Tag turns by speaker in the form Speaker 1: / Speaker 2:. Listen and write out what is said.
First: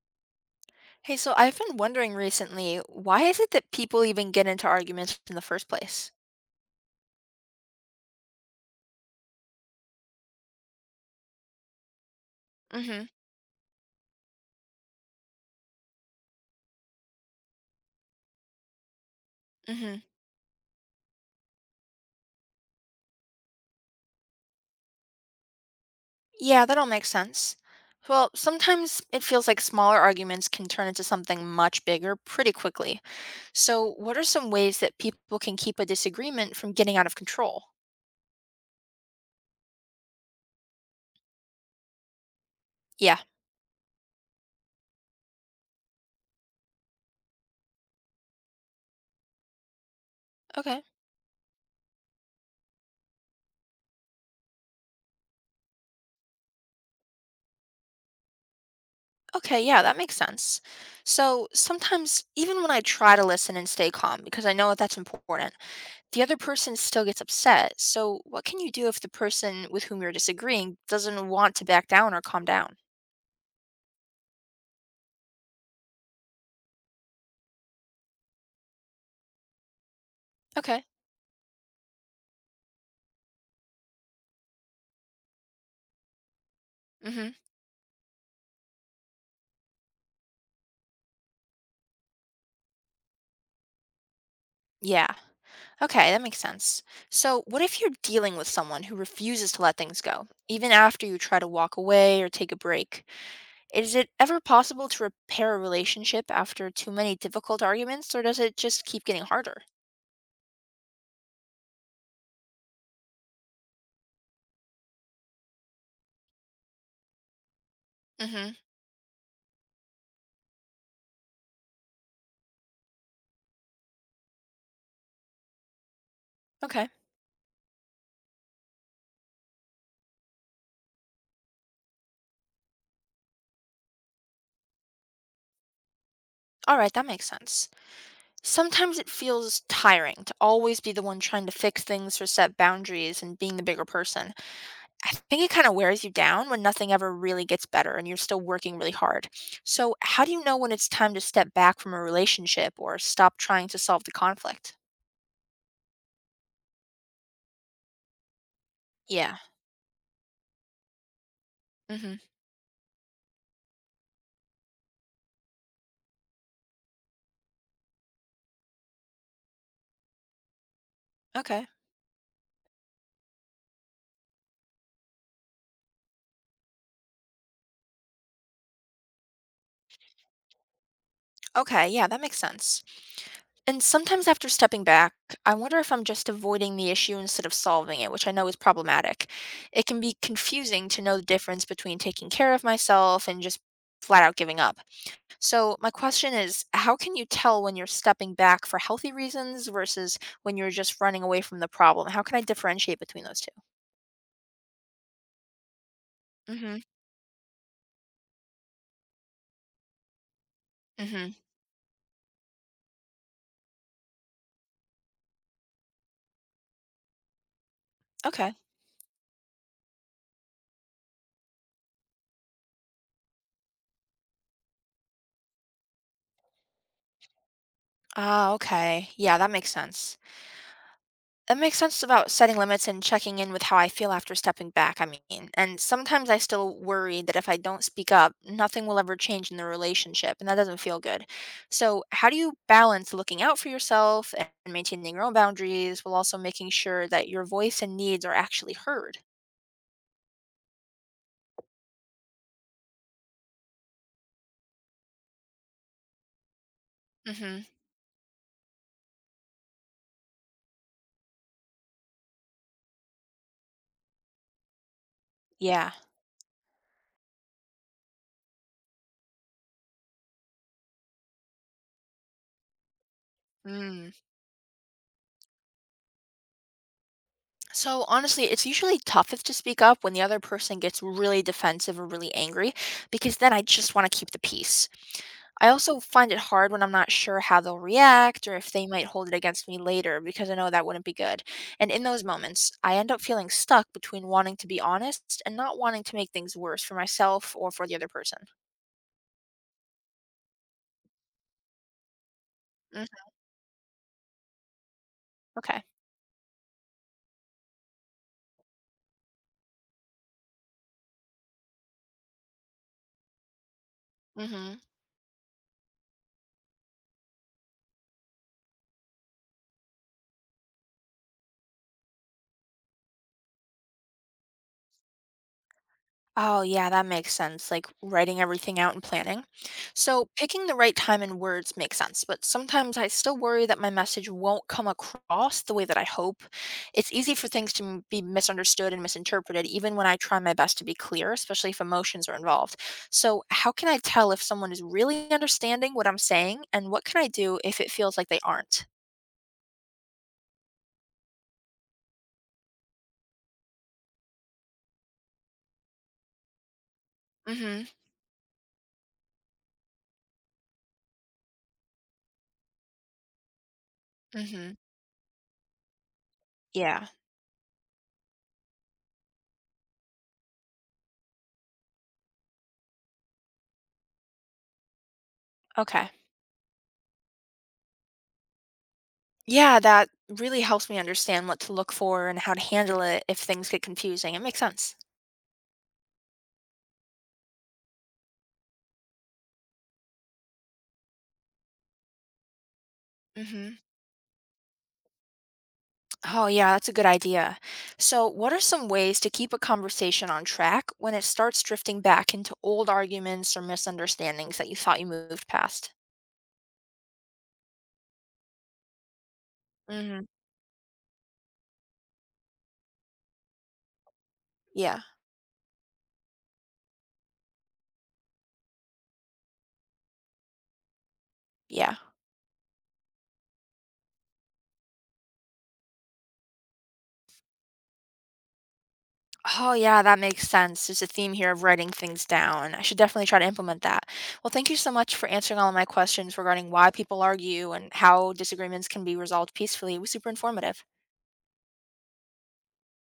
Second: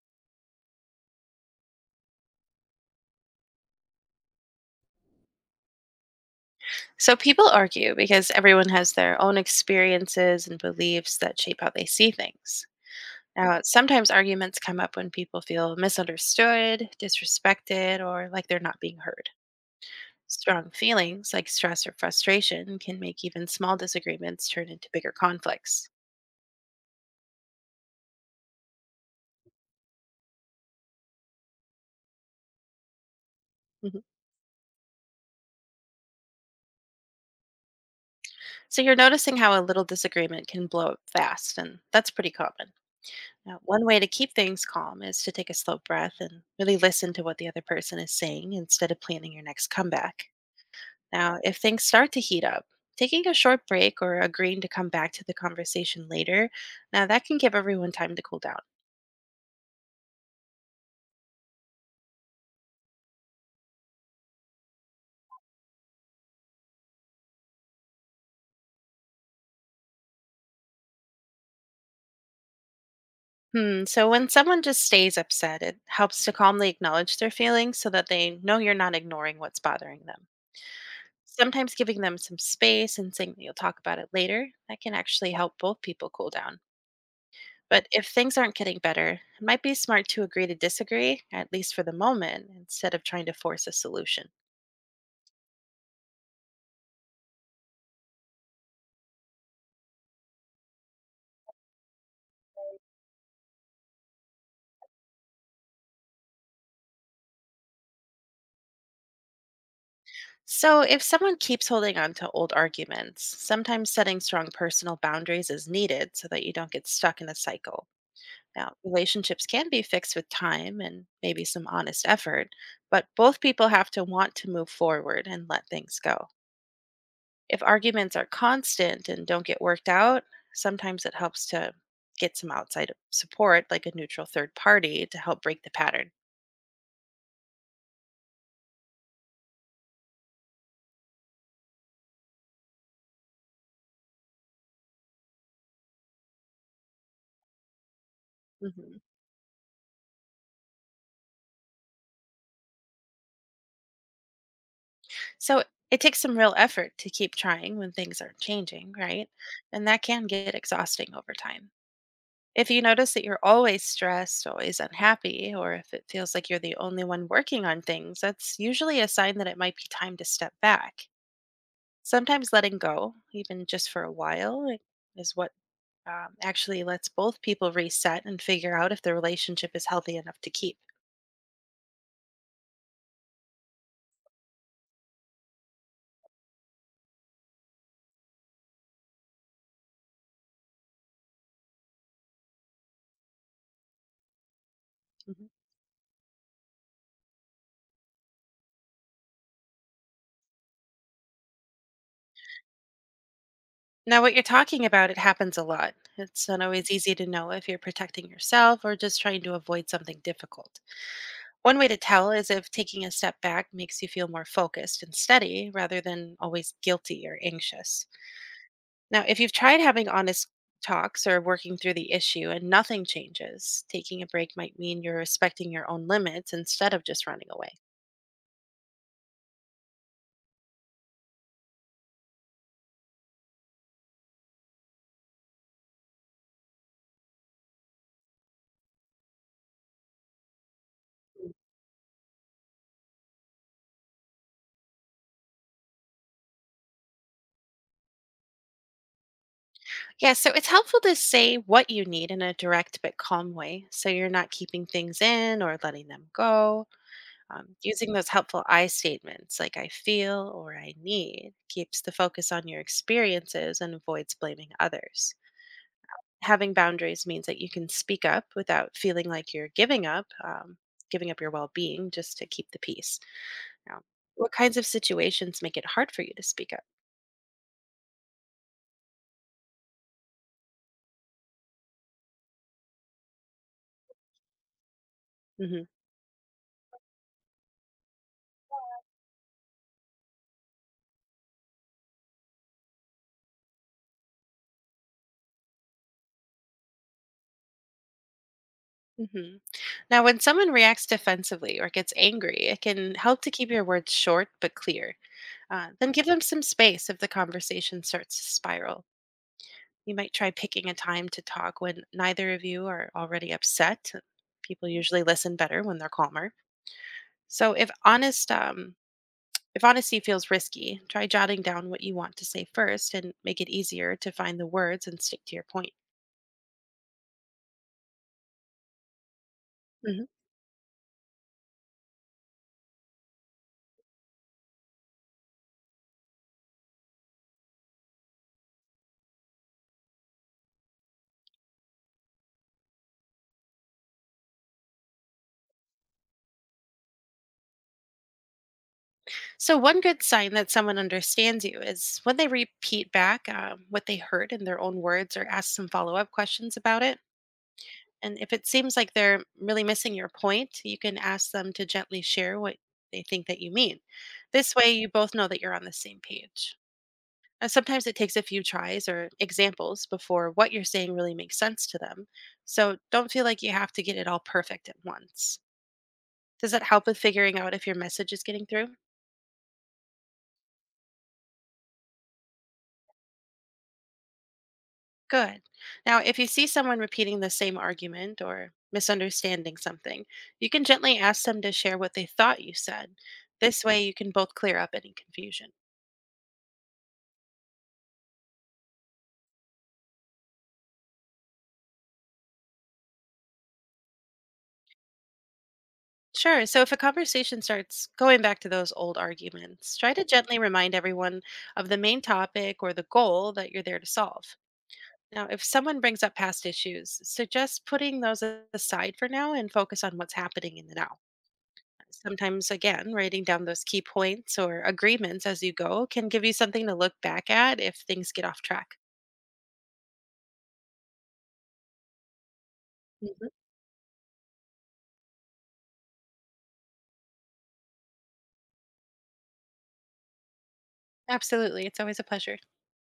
Speaker 1: Hey, so I've been wondering recently, why is it that people even get into arguments in the first place?
Speaker 2: So people argue because everyone has their own experiences and beliefs that shape how they see things.
Speaker 1: Mm-hmm.
Speaker 2: Now, sometimes arguments come up when people feel misunderstood, disrespected, or like they're not being heard.
Speaker 1: Mm-hmm.
Speaker 2: Strong feelings like stress or frustration can make even small disagreements turn into bigger conflicts.
Speaker 1: Yeah, that all makes sense. Well, sometimes it feels like smaller arguments can turn into something much bigger pretty quickly. So,
Speaker 2: Mhm.
Speaker 1: what are some ways that people can keep a disagreement from getting out of control?
Speaker 2: So you're noticing how a little disagreement can blow up fast, and that's pretty common.
Speaker 1: Yeah,
Speaker 2: Now, one way to keep things calm is to take a slow breath and really listen to what the other person is saying instead of planning your next comeback.
Speaker 1: okay.
Speaker 2: Now, if things start to heat up, taking a short break or agreeing to come back to the conversation later, now that can give everyone time to cool down.
Speaker 1: Okay, yeah, that makes sense. So, sometimes even when I try to listen and stay calm, because I know that's important, the other person still gets upset. So, what can you do if the person with whom you're disagreeing doesn't want to back down or calm down?
Speaker 2: Hmm, so when someone just stays upset, it helps to calmly acknowledge their feelings so that they know you're not ignoring what's bothering them.
Speaker 1: Okay.
Speaker 2: Sometimes giving them some space and saying that you'll talk about it later, that can actually help both people cool down.
Speaker 1: Mm-hmm.
Speaker 2: But if things aren't getting better, it might be smart to agree to disagree, at least for the moment, instead of trying to force a solution.
Speaker 1: Yeah. Okay, that makes sense. So, what if you're dealing with someone who refuses to let things go, even after you try to walk away or take a break? Is it ever possible to repair a relationship after too many difficult arguments, or does it just keep getting harder?
Speaker 2: So, if someone keeps holding on to old arguments, sometimes setting strong personal boundaries is needed so that you don't get stuck in a cycle.
Speaker 1: Mm-hmm.
Speaker 2: Now, relationships can be fixed with time and maybe some honest effort, but both people have to want to move forward and let things go.
Speaker 1: Okay.
Speaker 2: If arguments are constant and don't get worked out, sometimes it helps to get some outside support, like a neutral third party, to help break the pattern.
Speaker 1: All right, that makes sense. Sometimes it feels tiring to always be the one trying to fix things or set boundaries and being the bigger person. I think it kind of wears you down when nothing ever really gets better and you're still working really
Speaker 2: Mhm.
Speaker 1: hard. So, how do you know when it's time to step back from a relationship or stop trying to solve the conflict?
Speaker 2: So it takes some real effort to keep trying when things aren't changing, right?
Speaker 1: Yeah.
Speaker 2: And that can get exhausting over time.
Speaker 1: Mhm.
Speaker 2: If you notice that you're always stressed, always unhappy, or if it feels like you're the only one working on things, that's usually a sign that it might be time to step back.
Speaker 1: Okay.
Speaker 2: Sometimes letting go, even just for a while, is what actually lets both people reset and figure out if the relationship is healthy enough to keep.
Speaker 1: Okay, yeah, that makes sense. And sometimes after stepping back, I wonder if I'm just avoiding the issue instead of solving it, which I know is problematic. It can be confusing to know the difference between taking care of myself and just flat out giving up.
Speaker 2: Mm-hmm.
Speaker 1: So, my question is how can you tell when you're stepping back for healthy reasons versus when you're just running away from the problem? How can I differentiate between those two?
Speaker 2: Now, what you're talking about, it happens a lot. It's
Speaker 1: Mm
Speaker 2: not
Speaker 1: hmm.
Speaker 2: always easy to know if you're protecting yourself or just trying to avoid something difficult.
Speaker 1: Mm hmm.
Speaker 2: One way to tell is if taking a step back makes you feel more focused and steady rather than always guilty or anxious.
Speaker 1: Okay.
Speaker 2: Now, if you've tried having honest talks or working through the issue and nothing changes, taking a break might mean you're respecting your own limits instead of just running away.
Speaker 1: Ah, okay. Yeah, that makes sense. That makes sense about setting limits and checking in with how I feel after stepping back. I mean, and sometimes I still worry that if I don't speak up, nothing will ever change in the relationship, and that doesn't feel good. So, how do you balance looking out for yourself and maintaining your own boundaries while also making sure that your voice and needs are actually heard?
Speaker 2: Yeah, so it's helpful to say what you need in a direct but calm way so you're not keeping things in or letting them go.
Speaker 1: Mm-hmm.
Speaker 2: Using those helpful I statements like I feel or I need keeps the focus on your experiences and avoids blaming others.
Speaker 1: Yeah.
Speaker 2: Having boundaries means that you can speak up without feeling like you're giving up your well being just to keep the peace. Now,
Speaker 1: Mm.
Speaker 2: what kinds of situations make it hard for you to speak up?
Speaker 1: So honestly, it's usually toughest to speak up when the other person gets really defensive or really angry, because then I just want to keep the peace. I
Speaker 2: Hmm.
Speaker 1: also find it hard when I'm not sure how they'll react or if they might hold it against me later because I know that wouldn't be good. And in those moments, I end up feeling stuck between wanting to be honest and not wanting to make things worse for myself or for the other person.
Speaker 2: Hmm. Now, when someone reacts defensively or gets angry, it
Speaker 1: Mm,
Speaker 2: can help to keep your words short but clear.
Speaker 1: okay.
Speaker 2: Then give them some space if the conversation starts to spiral. You might try picking a time to talk when neither of you are already upset.
Speaker 1: Mhm.
Speaker 2: People usually listen better when they're calmer. So, if honesty feels risky, try jotting down what you want to say first and make it easier to find the words and stick to your point.
Speaker 1: Oh, yeah, that makes sense. Like writing everything out and planning. So, picking the right time and words makes sense, but sometimes I still worry that my message won't come across the way that I hope. It's easy for things to be misunderstood and misinterpreted, even when I try my best to be clear, especially if emotions are involved. So, how can I tell if someone is really understanding what I'm saying, and what can I do if it feels like they aren't?
Speaker 2: So, one good sign that someone understands you is when they repeat back what they heard in their own words or ask some follow up questions about it.
Speaker 1: Mm
Speaker 2: And if it seems like they're really missing your point, you can ask them to gently share what they think that you mean.
Speaker 1: hmm. Mm hmm.
Speaker 2: This way, you both know that you're on the same page.
Speaker 1: Yeah.
Speaker 2: And sometimes it takes a few tries or examples before what you're saying really makes sense to them. So, don't feel like you have to get it all perfect at once.
Speaker 1: Okay.
Speaker 2: Does that help with figuring out if your message is getting through?
Speaker 1: Yeah, that really helps me understand what to look for and how to handle it if things get confusing. It makes sense.
Speaker 2: Good. Now, if you see someone repeating the same argument or misunderstanding something, you can gently ask them to share what they thought you said.
Speaker 1: Hmm.
Speaker 2: This way, you can both clear up any confusion.
Speaker 1: Oh, yeah, that's a good idea. So, what are some ways to keep a conversation on track when it starts drifting back into old arguments or misunderstandings that you thought you moved past?
Speaker 2: Sure. So, if a conversation starts going back to those old arguments, try to
Speaker 1: Hmm.
Speaker 2: gently remind everyone of the main topic or the goal that you're there to solve.
Speaker 1: Yeah,
Speaker 2: Now, if someone brings up past issues, suggest putting aside for now and focus on what's happening in the now.
Speaker 1: yeah.
Speaker 2: Sometimes, again, writing down those key points or agreements as you go can give you something to look back at if things get off track.
Speaker 1: Oh, yeah, that makes sense. There's a theme here of writing things down. I should definitely try to
Speaker 2: Mhm.
Speaker 1: implement that. Well, thank you so much for answering all of my questions regarding why people argue and how disagreements can be resolved peacefully. It was super informative.
Speaker 2: Absolutely. It's always a pleasure.